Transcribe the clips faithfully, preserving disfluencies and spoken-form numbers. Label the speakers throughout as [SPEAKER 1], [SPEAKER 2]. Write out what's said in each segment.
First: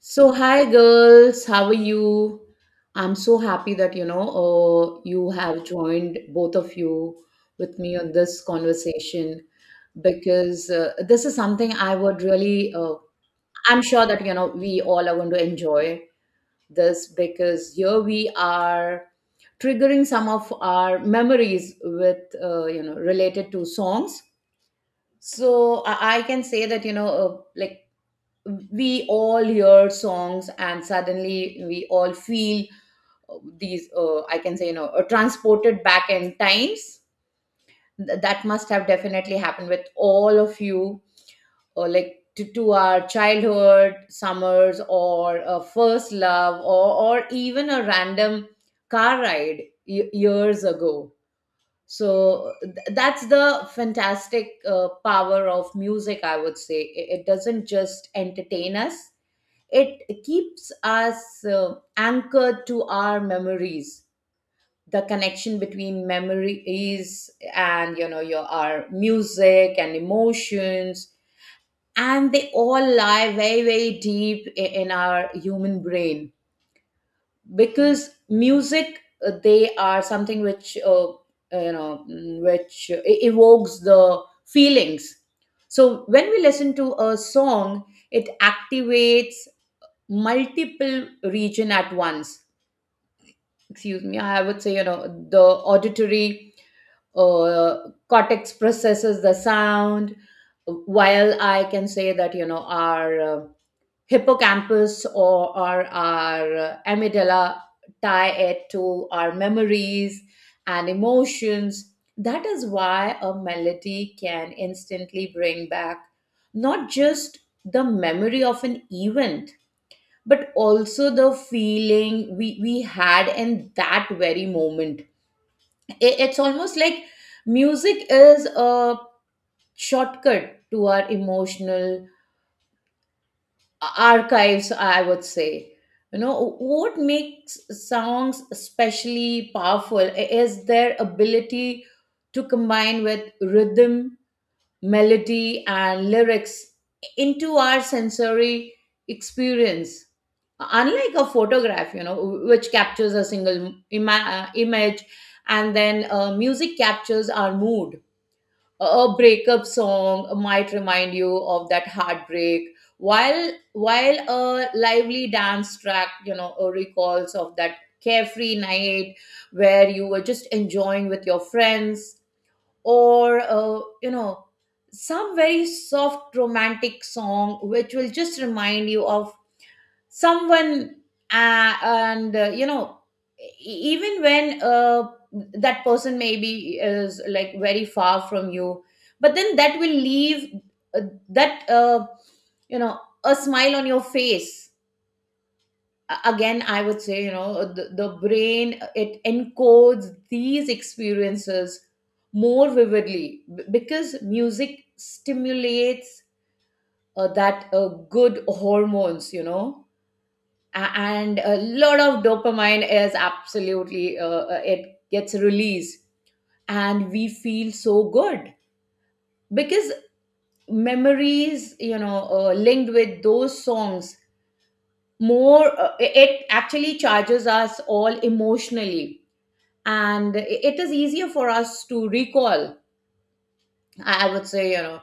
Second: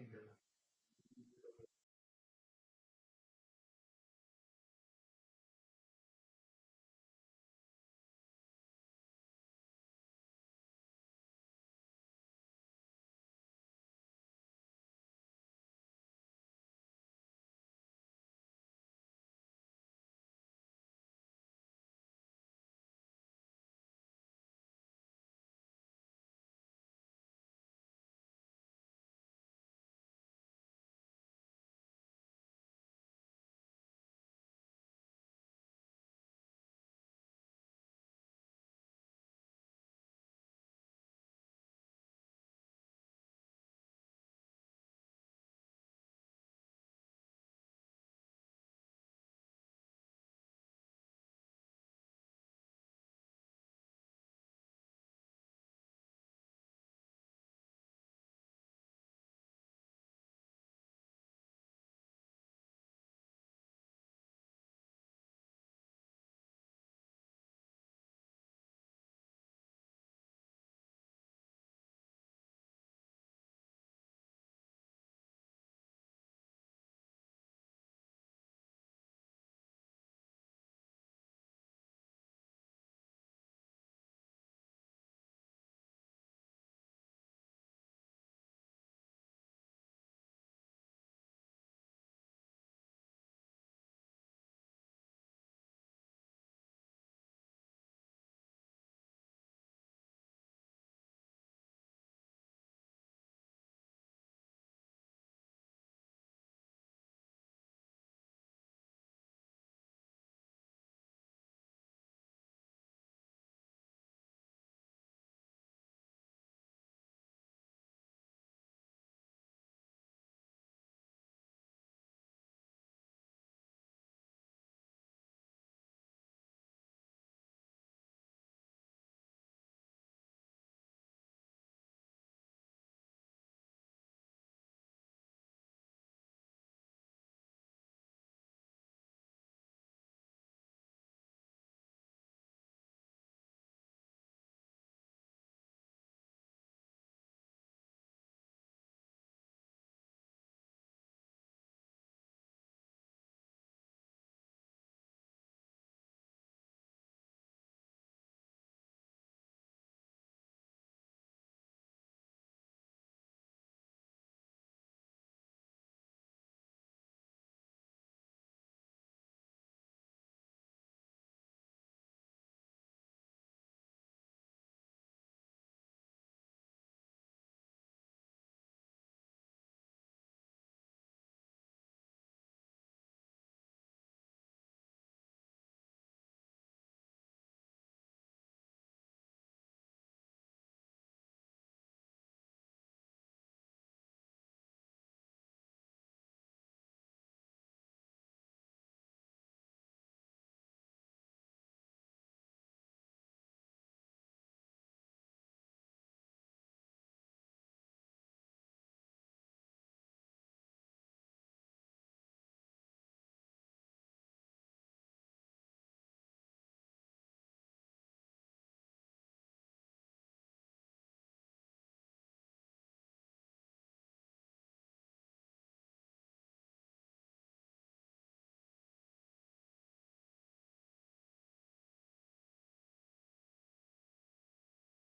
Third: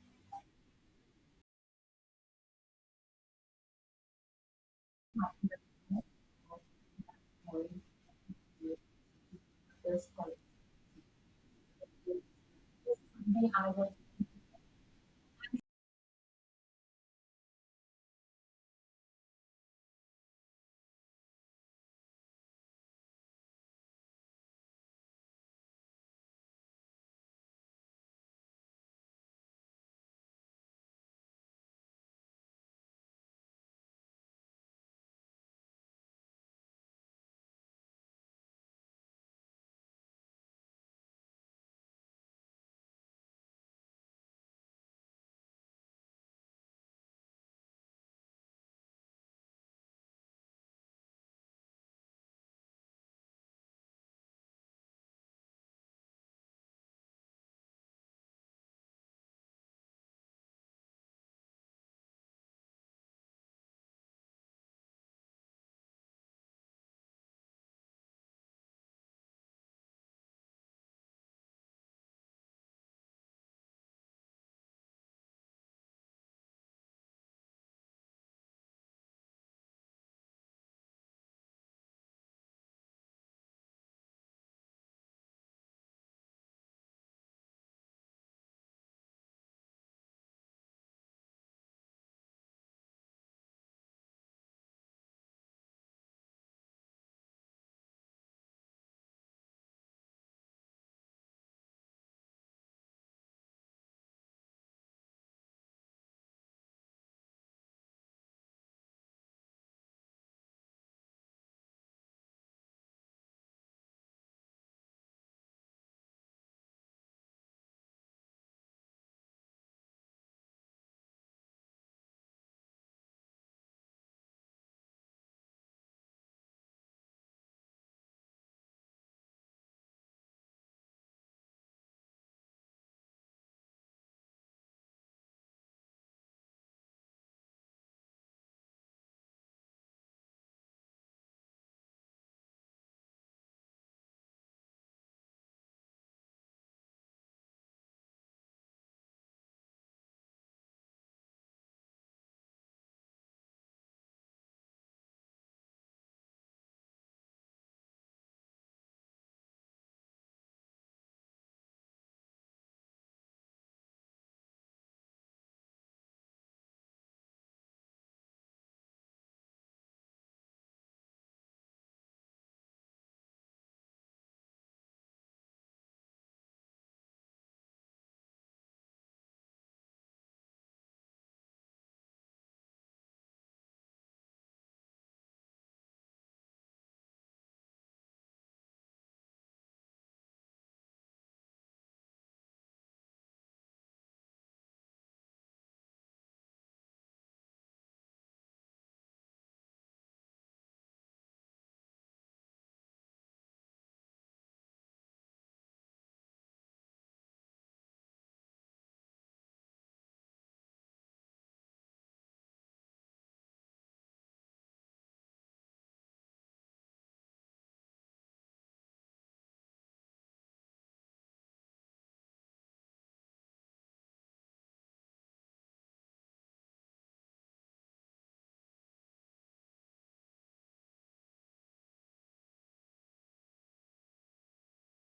[SPEAKER 1] So, hi girls, how are you? I'm so happy that you know uh, you have joined, both of you, with me on this conversation because uh, this is something I would really, uh, I'm sure that you know we all are going to enjoy this, because here we are triggering some of our memories with uh, you know related to songs. So I, I can say that you know uh, like, we all hear songs and suddenly we all feel uh, these uh, I can say you know uh, transported back in times. Th- that must have definitely happened with all of you, or like, to, to our childhood summers, or a first love, or, or even a random car ride y- years ago. So th- that's the fantastic uh, power of music, I would say. It it doesn't just entertain us, it keeps us uh, anchored to our memories. The connection between memories and you know your our music and emotions, and they all lie very very deep i- in our human brain, because music, uh, they are something which uh, uh, you know mm, which uh, e- evokes the feelings. So when we listen to a song, it activates multiple region at once. Excuse me, I would say, you know, the auditory uh, cortex processes the sound, while I can say that you know our uh, hippocampus, or, or our uh, amygdala tie it to our memories and emotions. That is why a melody can instantly bring back not just the memory of an event, but also the feeling we we had in that very moment. I- it's almost like music is a shortcut to our emotional archives, I would say. You know, what makes songs especially powerful is their ability to combine with rhythm, melody and lyrics into our sensory experience. Unlike a photograph, you know, which captures a single ima- uh, image, and then uh, music captures our mood. A breakup song might remind you of that heartbreak, while while a lively dance track, you know, uh, recalls of that carefree night where you were just enjoying with your friends. Or uh, you know some very soft romantic song which will just remind you of someone. Uh, and uh, you know e- Even when uh, that person maybe is like very far from you, but then that will leave uh, that uh, you know a smile on your face. A- again I would say, you know, the, the brain, uh, it encodes these experiences more vividly, b- because music stimulates uh, that uh, good hormones, you know, a- and a lot of dopamine is absolutely, uh, uh, it gets released, and we feel so good because memories, you know uh, linked with those songs more, uh, it actually charges us all emotionally, and it is easier for us to recall. I I would say, you know,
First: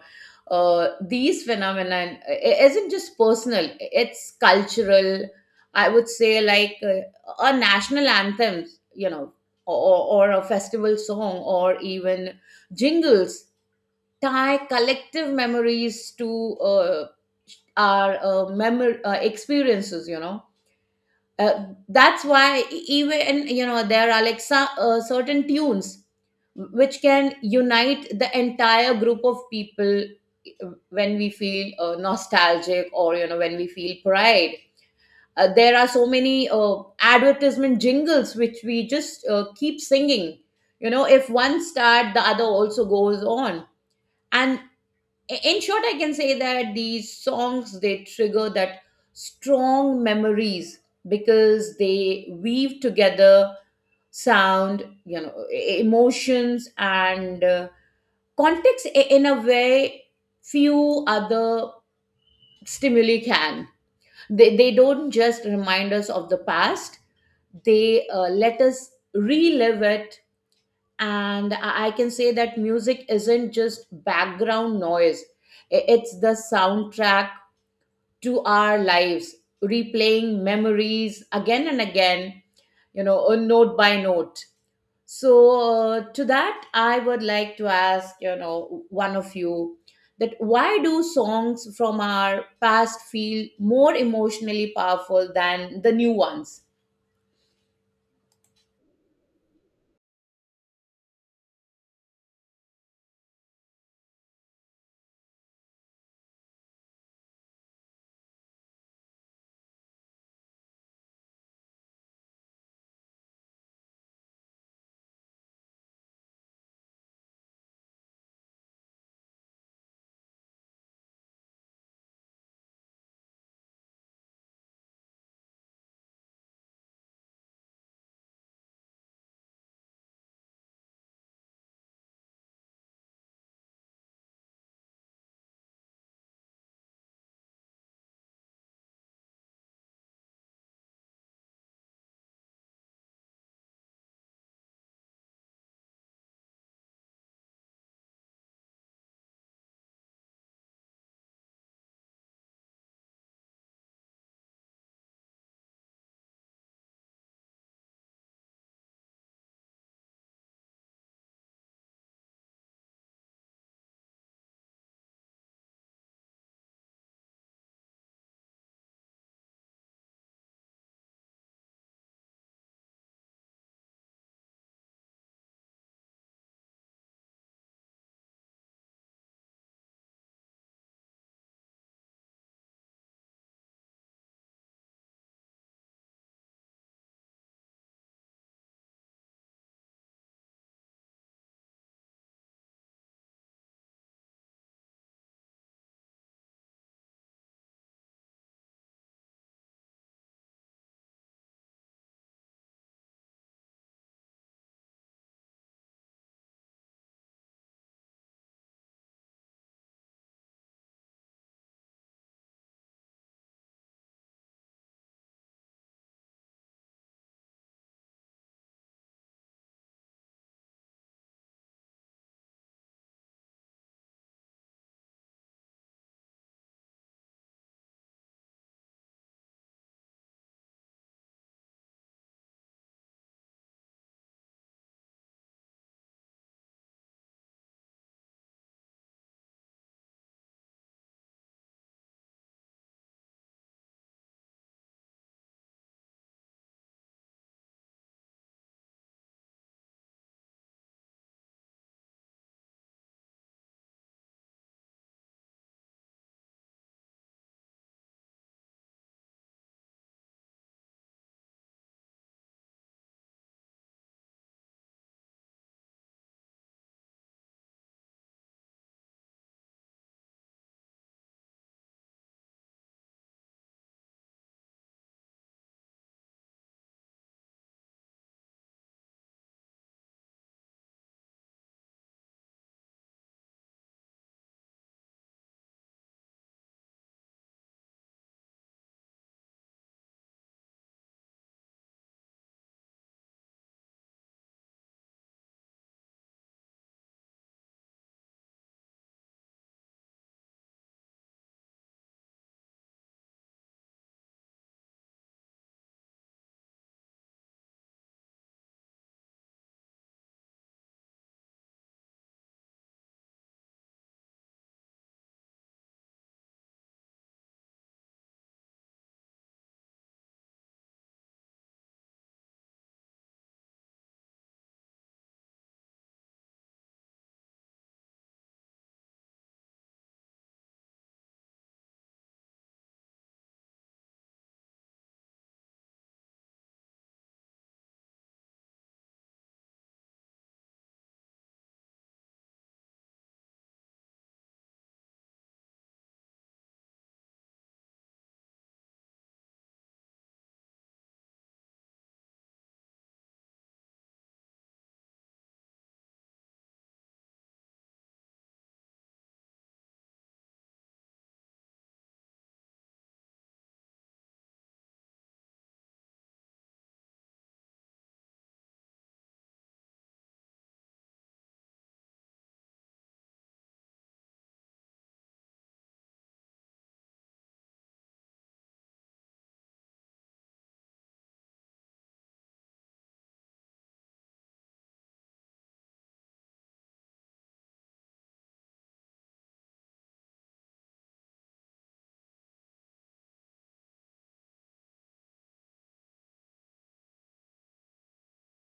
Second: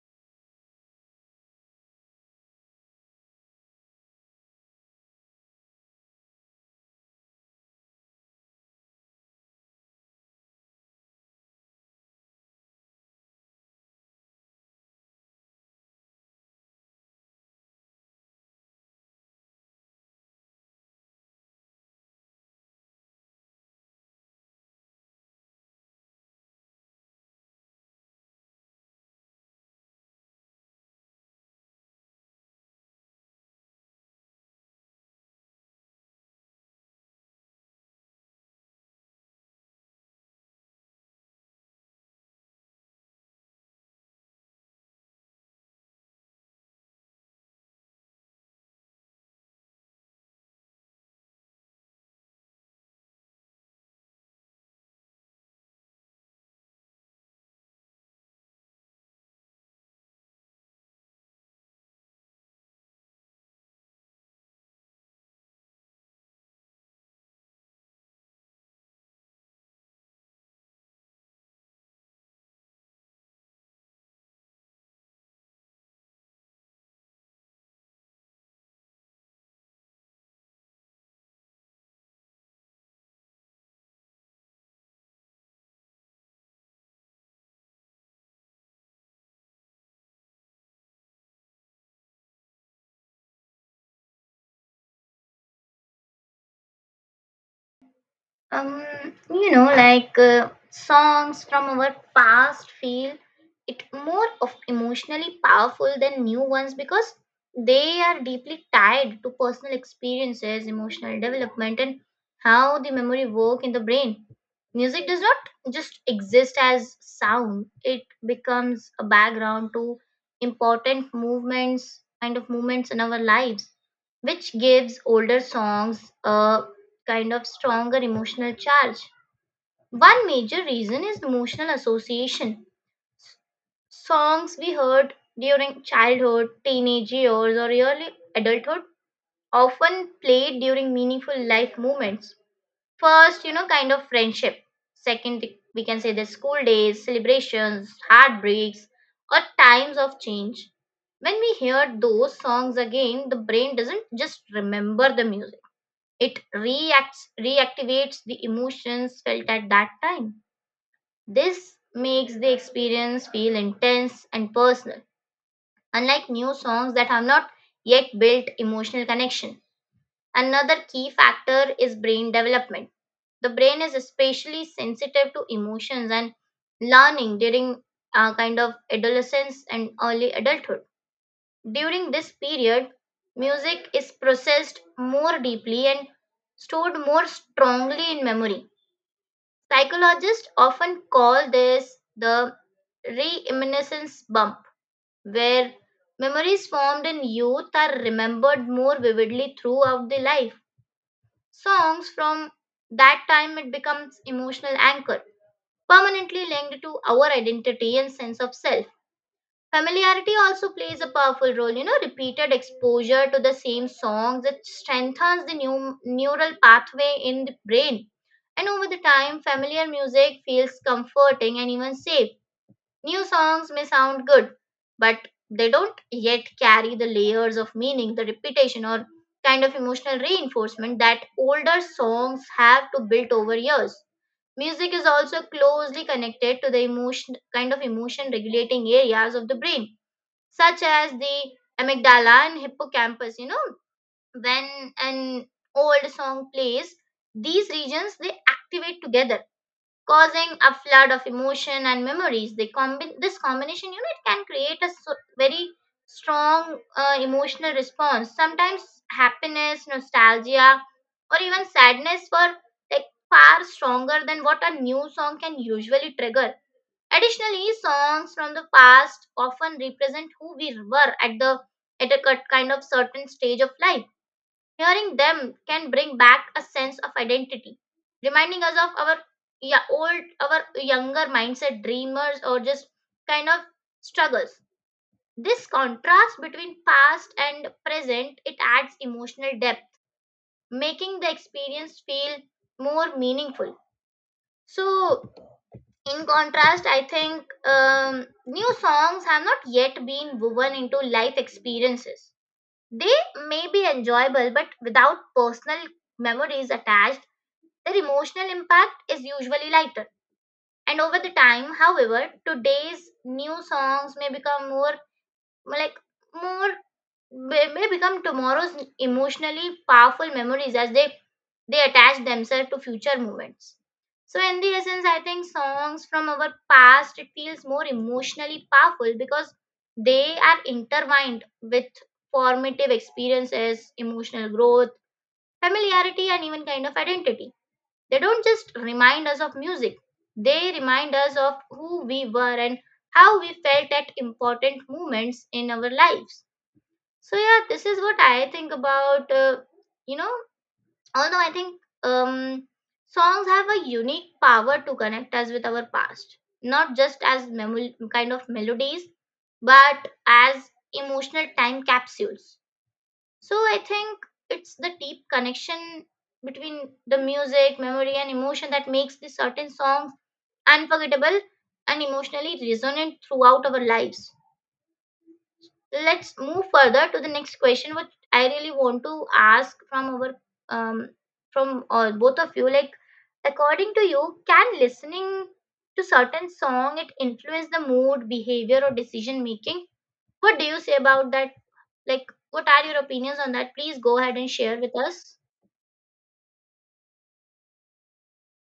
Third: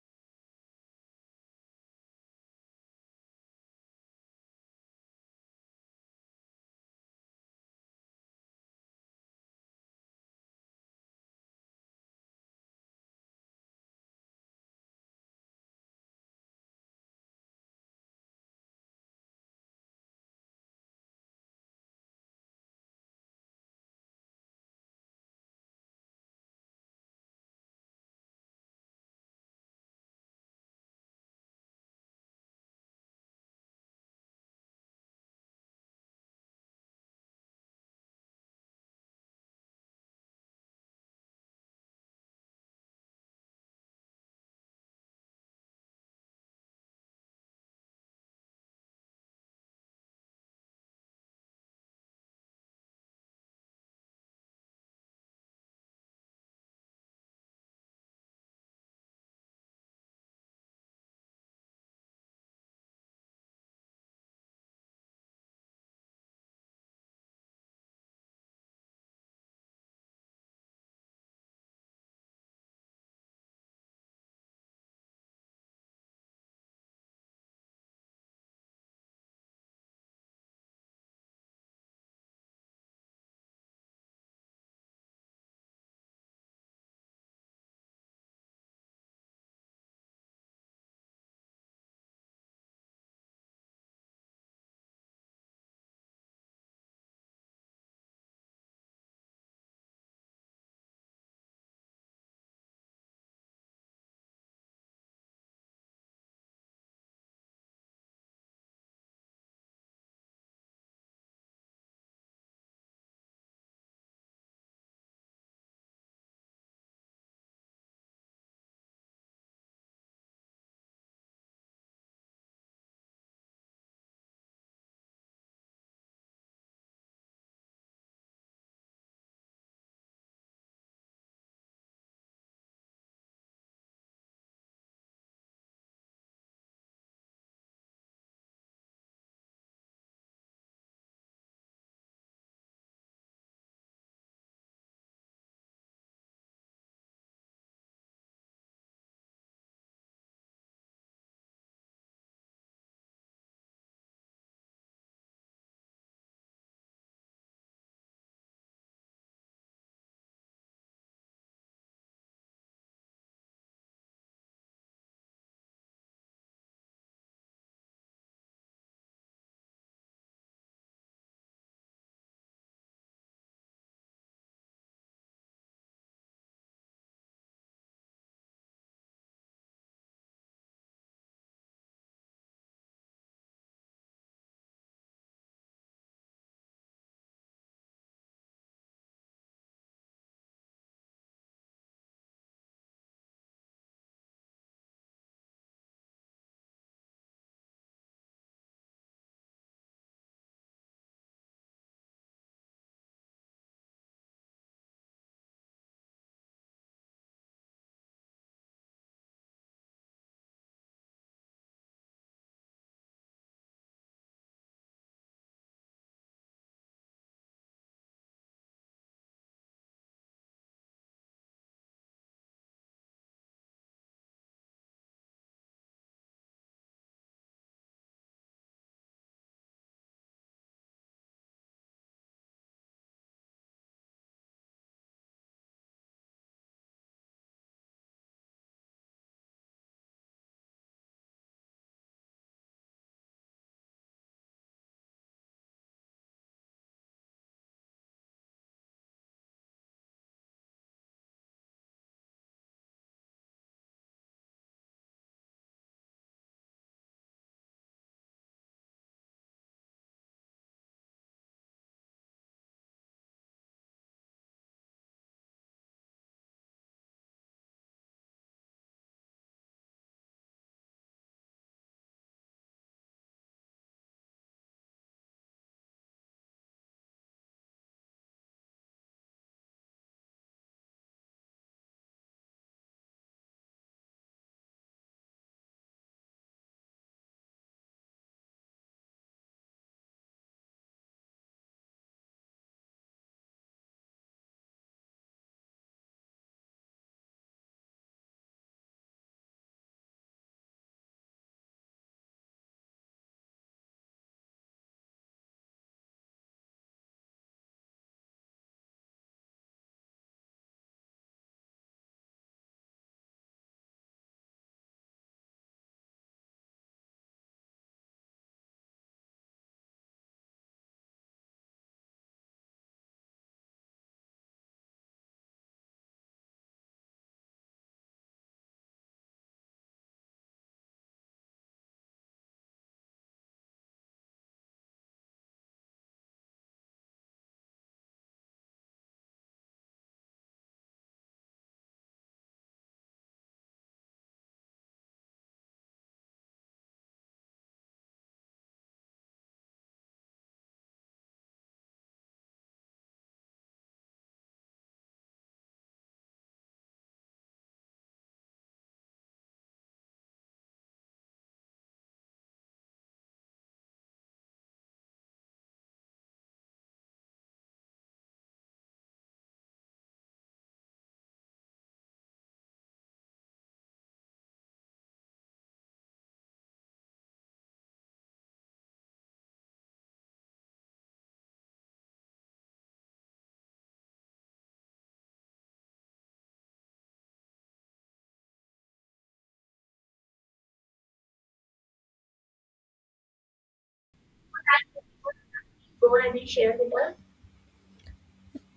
[SPEAKER 1] uh, these phenomena i- isn't just personal, it's cultural. I would say, like uh, a national anthem, you know, or, or a festival song, or even jingles tie collective memories to uh, our uh, memor- uh, experiences, you know. Uh, that's why e- even you know there are like some, uh, certain tunes which can unite the entire group of people uh, when we feel uh, nostalgic, or you know when we feel pride. Uh, there are so many uh, advertisement jingles which we just uh, keep singing, you know, if one start the other also goes on. And in short I can say that these songs, they trigger that strong memories because they weave together sound, you know, e- e-, emotions and uh, context i- in a way few other stimuli can. They, they don't just remind us of the past, they uh, let us relive it. And i I can say that music isn't just background noise, I- it's the soundtrack to our lives, replaying memories again and again, you know, uh, note by note. So uh, to that I would like to ask, you know, one of you, that why do songs from our past feel more emotionally powerful than the new ones?
[SPEAKER 2] um you know like uh, songs from our past feel it more of emotionally powerful than new ones because they are deeply tied to personal experiences, emotional development, and how the memory work in the brain. Music does not just exist as sound, it becomes a background to important movements, kind of movements in our lives, which gives older songs a kind of stronger emotional charge. One major reason is emotional association. Songs we heard during childhood, teenage years, or early adulthood often played during meaningful life moments. First, you know, kind of friendship. Second, we can say the school days, celebrations, heartbreaks, or times of change. When we hear those songs again, the brain doesn't just remember the music, it reacts, reactivates the emotions felt at that time. This makes the experience feel intense and personal, unlike new songs that have not yet built emotional connection. Another key factor is brain development. The brain is especially sensitive to emotions and learning during uh, kind of adolescence and early adulthood. During this period, music is processed more deeply and stored more strongly in memory. Psychologists often call this the reminiscence bump, where memories formed in youth are remembered more vividly throughout the life. Songs from that time it becomes emotional anchor, permanently linked to our identity and sense of self. Familiarity also plays a powerful role. You know, repeated exposure to the same songs it strengthens the new neural pathway in the brain, and over the time, familiar music feels comforting and even safe. New songs may sound good, but they don't yet carry the layers of meaning, the repetition, or kind of emotional reinforcement that older songs have to build over years. Music is also closely connected to the emotion, kind of emotion regulating areas of the brain such as the amygdala and hippocampus, you know, when an old song plays these regions they activate together, causing a flood of emotion and memories. They combi- this combination, you know, it can create a so- very strong uh, emotional response, sometimes happiness, nostalgia, or even sadness, for like far stronger than what a new song can usually trigger. Additionally, songs from the past often represent who we were at the at a cut- kind of certain stage of life. Hearing them can bring back a sense of identity, reminding us of our, yeah, old, our younger mindset, dreamers, or just kind of struggles. This contrast between past and present it adds emotional depth, making the experience feel more meaningful. So in contrast I think um, new songs have not yet been woven into life experiences. They may be enjoyable but without personal memories attached, their emotional impact is usually lighter. And over the time, however, today's new songs may become more like more they may become tomorrow's emotionally powerful memories as they, they attach themselves to future moments. So, in the essence, I think songs from our past it feels more emotionally powerful because they are intertwined with formative experiences, emotional growth, familiarity, and even kind of identity. They don't just remind us of music; they remind us of who we were and how we felt at important moments in our lives. So yeah, this is what I think about. Uh, you know, although I think um, songs have a unique power to connect us with our past, not just as memo- kind of melodies, but as emotional time capsules. So I think it's the deep connection between the music, memory, and emotion that makes the certain songs unforgettable and emotionally resonant throughout our lives. Let's move further to the next question, which I really want to ask from our, um from all both of you, like, according to you, can listening to certain song it influence the mood, behavior, or decision making? What do you say about that? Like, what are your opinions on that? Please go ahead and share with us.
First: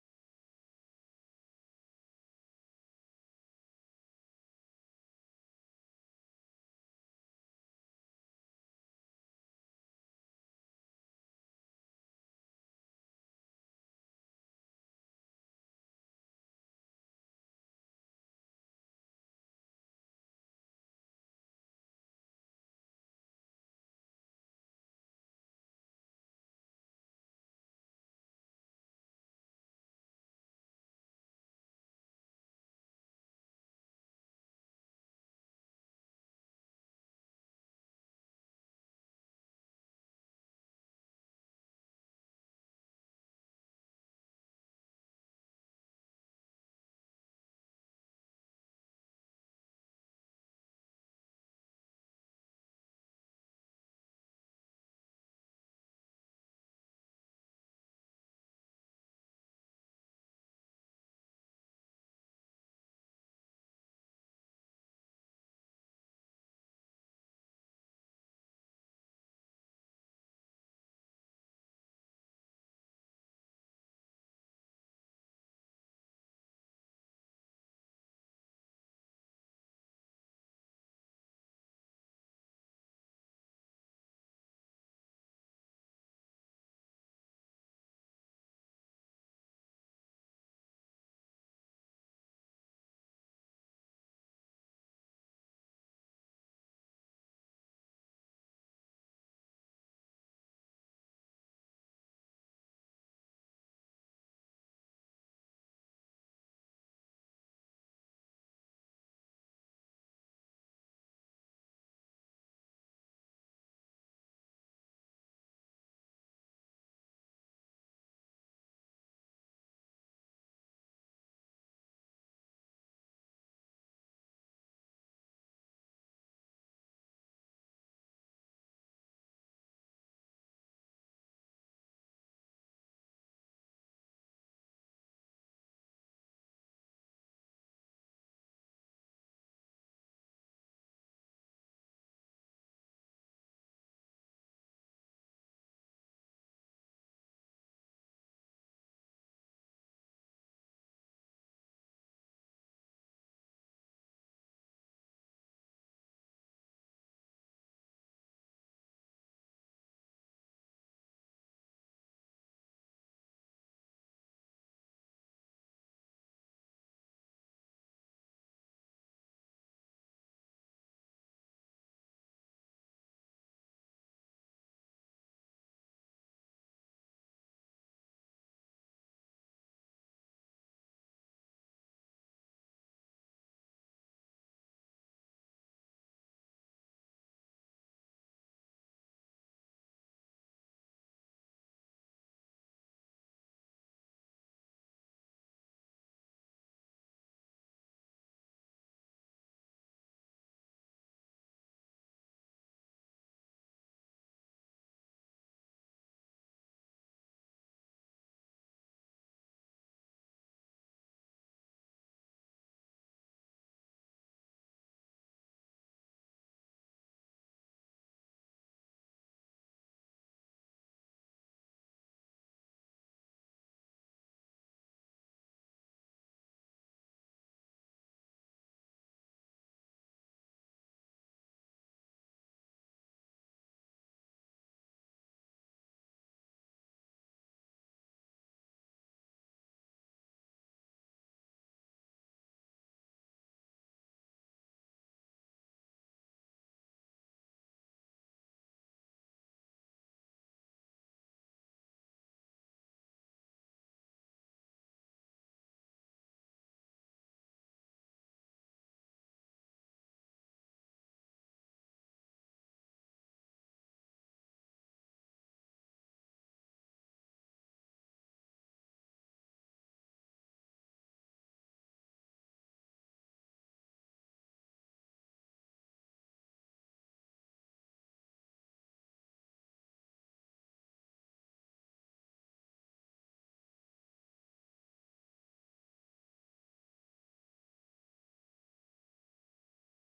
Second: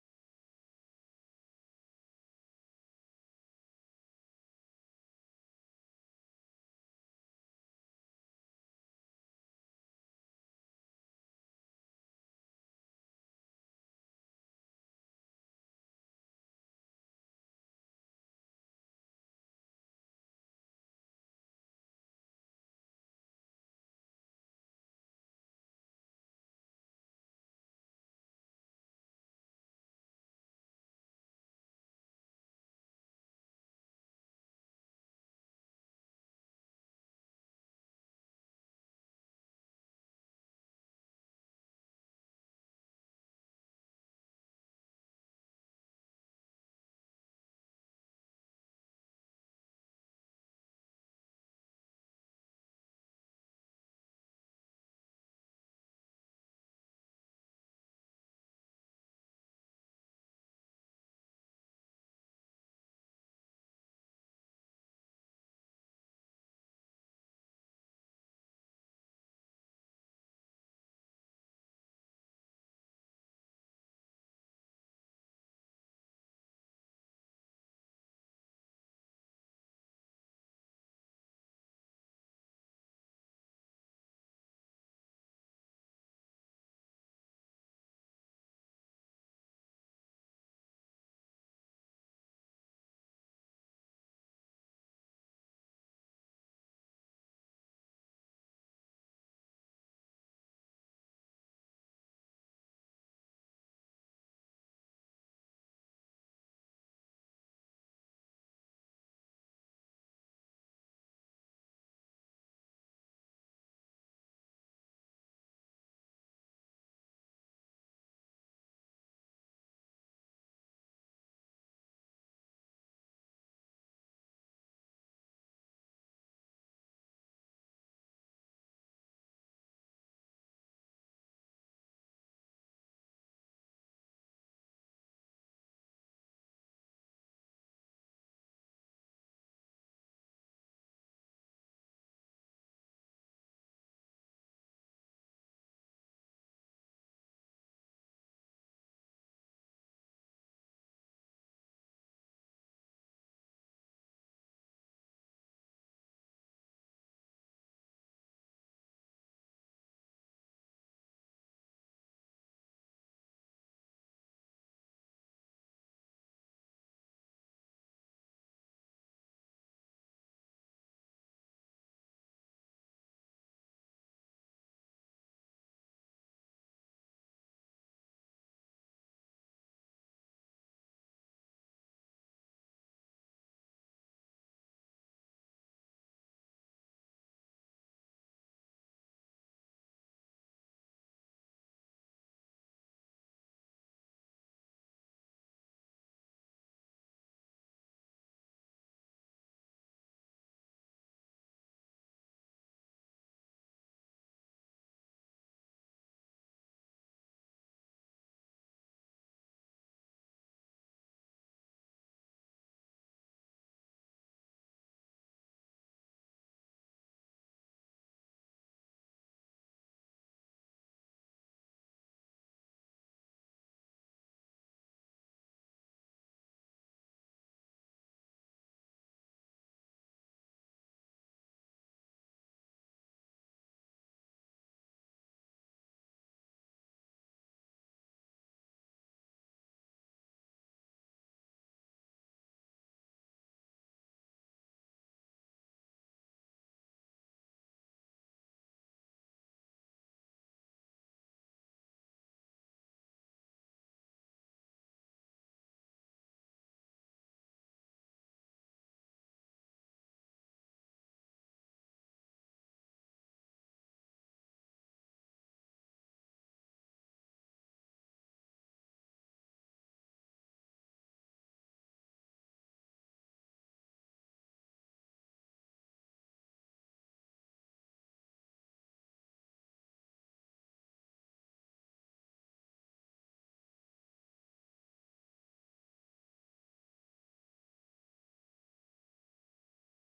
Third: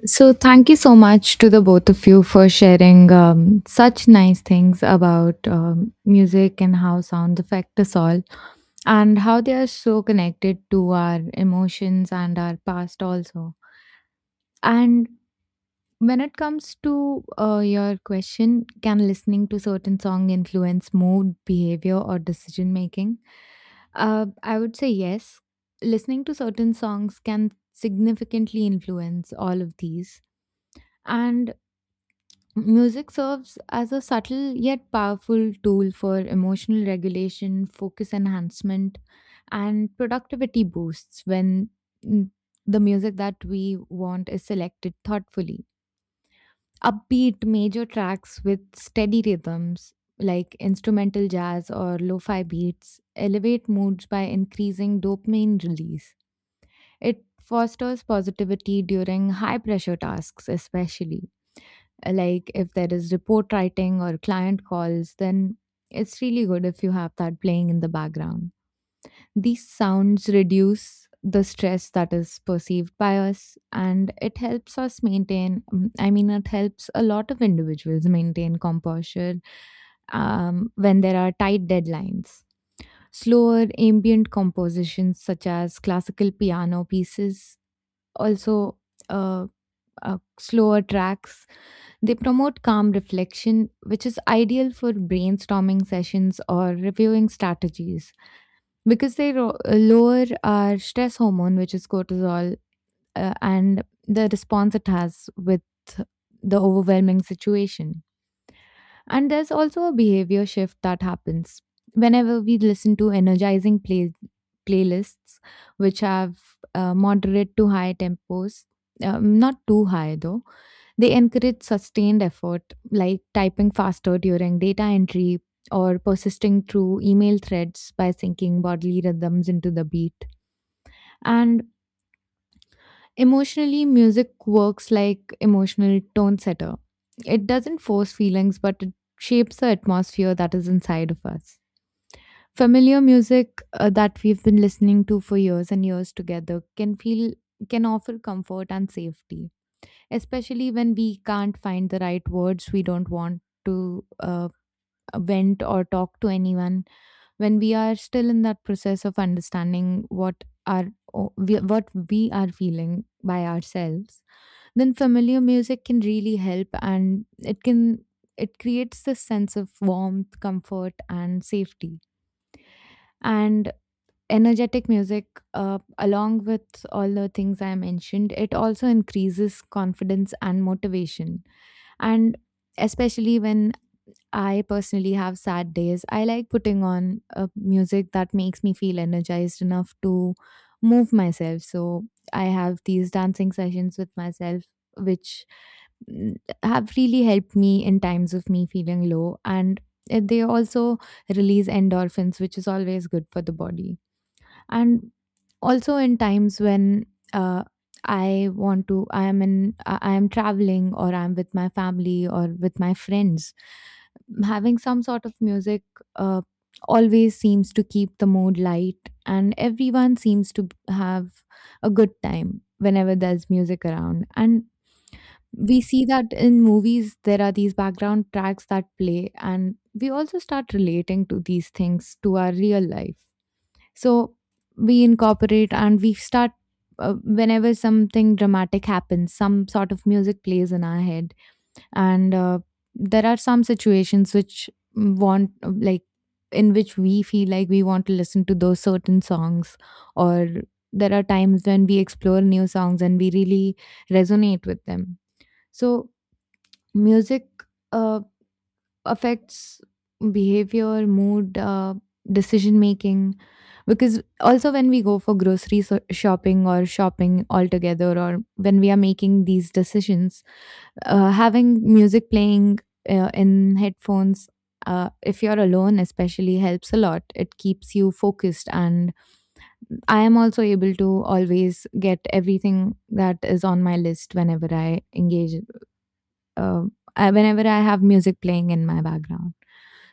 [SPEAKER 3] So, thank you so much to the both of you for sharing um, such nice things about um, music and how sounds affect us all, and how they are so connected to our emotions and our past, also. And when it comes to uh, your question, can listening to certain song influence mood, behavior, or decision making? Uh, I would say yes. Listening to certain songs can significantly influence all of these. And music serves as a subtle yet powerful tool for emotional regulation, focus enhancement, and productivity boosts when mm, the music that we want is selected thoughtfully. Upbeat major tracks with steady rhythms, like instrumental jazz or lo fi beats, elevate moods by increasing dopamine release. It fosters positivity during high pressure tasks, especially uh, like if there is report writing or client calls, then it's really good if you have that playing in the background. These sounds reduce the stress that is perceived by us, and it helps us maintain, mm, I mean, it helps a lot of individuals maintain composure um, when there are tight deadlines. Slower ambient compositions such as classical piano pieces, also, uh, uh, slower tracks, they promote calm reflection, which is ideal for brainstorming sessions or reviewing strategies because they ro- uh, lower our stress hormone, which is cortisol, uh, and the response it has with the overwhelming situation. And there's also a behavior shift that happens whenever we listen to energizing play- playlists, which have uh, moderate to high tempos, um, not too high though. They encourage sustained effort, like typing faster during data entry or persisting through email threads by syncing bodily rhythms into the beat. And emotionally, music works like emotional tone setter. It doesn't force feelings, but it shapes the atmosphere that is inside of us. Familiar music uh, that we've been listening to for years and years together can feel can offer comfort and safety, especially when we can't find the right words, we don't want to uh, vent or talk to anyone, when we are still in that process of understanding what our o- we- what we are feeling by ourselves, then familiar music can really help, and it can it creates this sense of warmth, comfort and safety. And energetic music, uh, along with all the things I mentioned, it also increases confidence and motivation. And especially when I personally have sad days, I like putting on uh, music that makes me feel energized enough to move myself, so I have these dancing sessions with myself, which, mm, have really helped me in times of me feeling low. And uh, they also release endorphins, which is always good for the body. And also in times when, uh, I want to i am in i I am traveling, or I'm with my family or with my friends, having some sort of music uh, always seems to keep the mood light, and everyone seems to b- have a good time whenever there's music around. And we see that in movies, there are these background tracks that play, and we also start relating to these things to our real life. So we incorporate, and we start, uh, whenever something dramatic happens, some sort of music plays in our head. And uh, there are some situations which want, like, in which we feel like we want to listen to those certain songs, or there are times when we explore new songs and we really resonate with them. So, music Uh, affects behavior, mood, uh, decision making. Because also, when we go for grocery so- shopping or shopping altogether, or when we are making these decisions, uh, having music playing uh, in headphones, uh, if you're alone, especially, helps a lot. It keeps you focused, and I am also able to always get everything that is on my list whenever I engage, uh, uh, whenever I have music playing in my background.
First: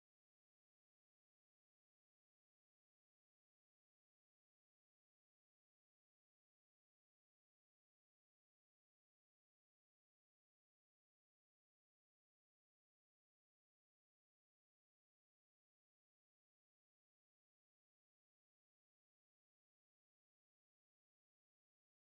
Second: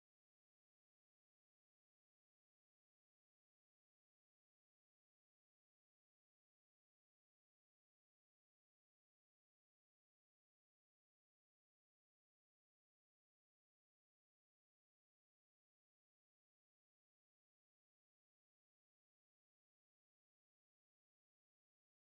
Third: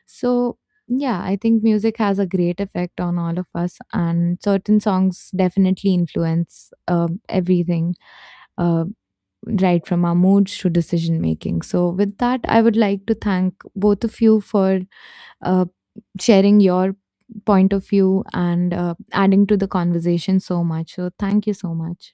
[SPEAKER 3] So, yeah, I think music has a great effect on all of us, and certain songs definitely influence uh, everything, uh, right from our moods to decision making. So, with that, I would like to thank both of you for uh, sharing your point of view and uh, adding to the conversation so much. So, thank you so much.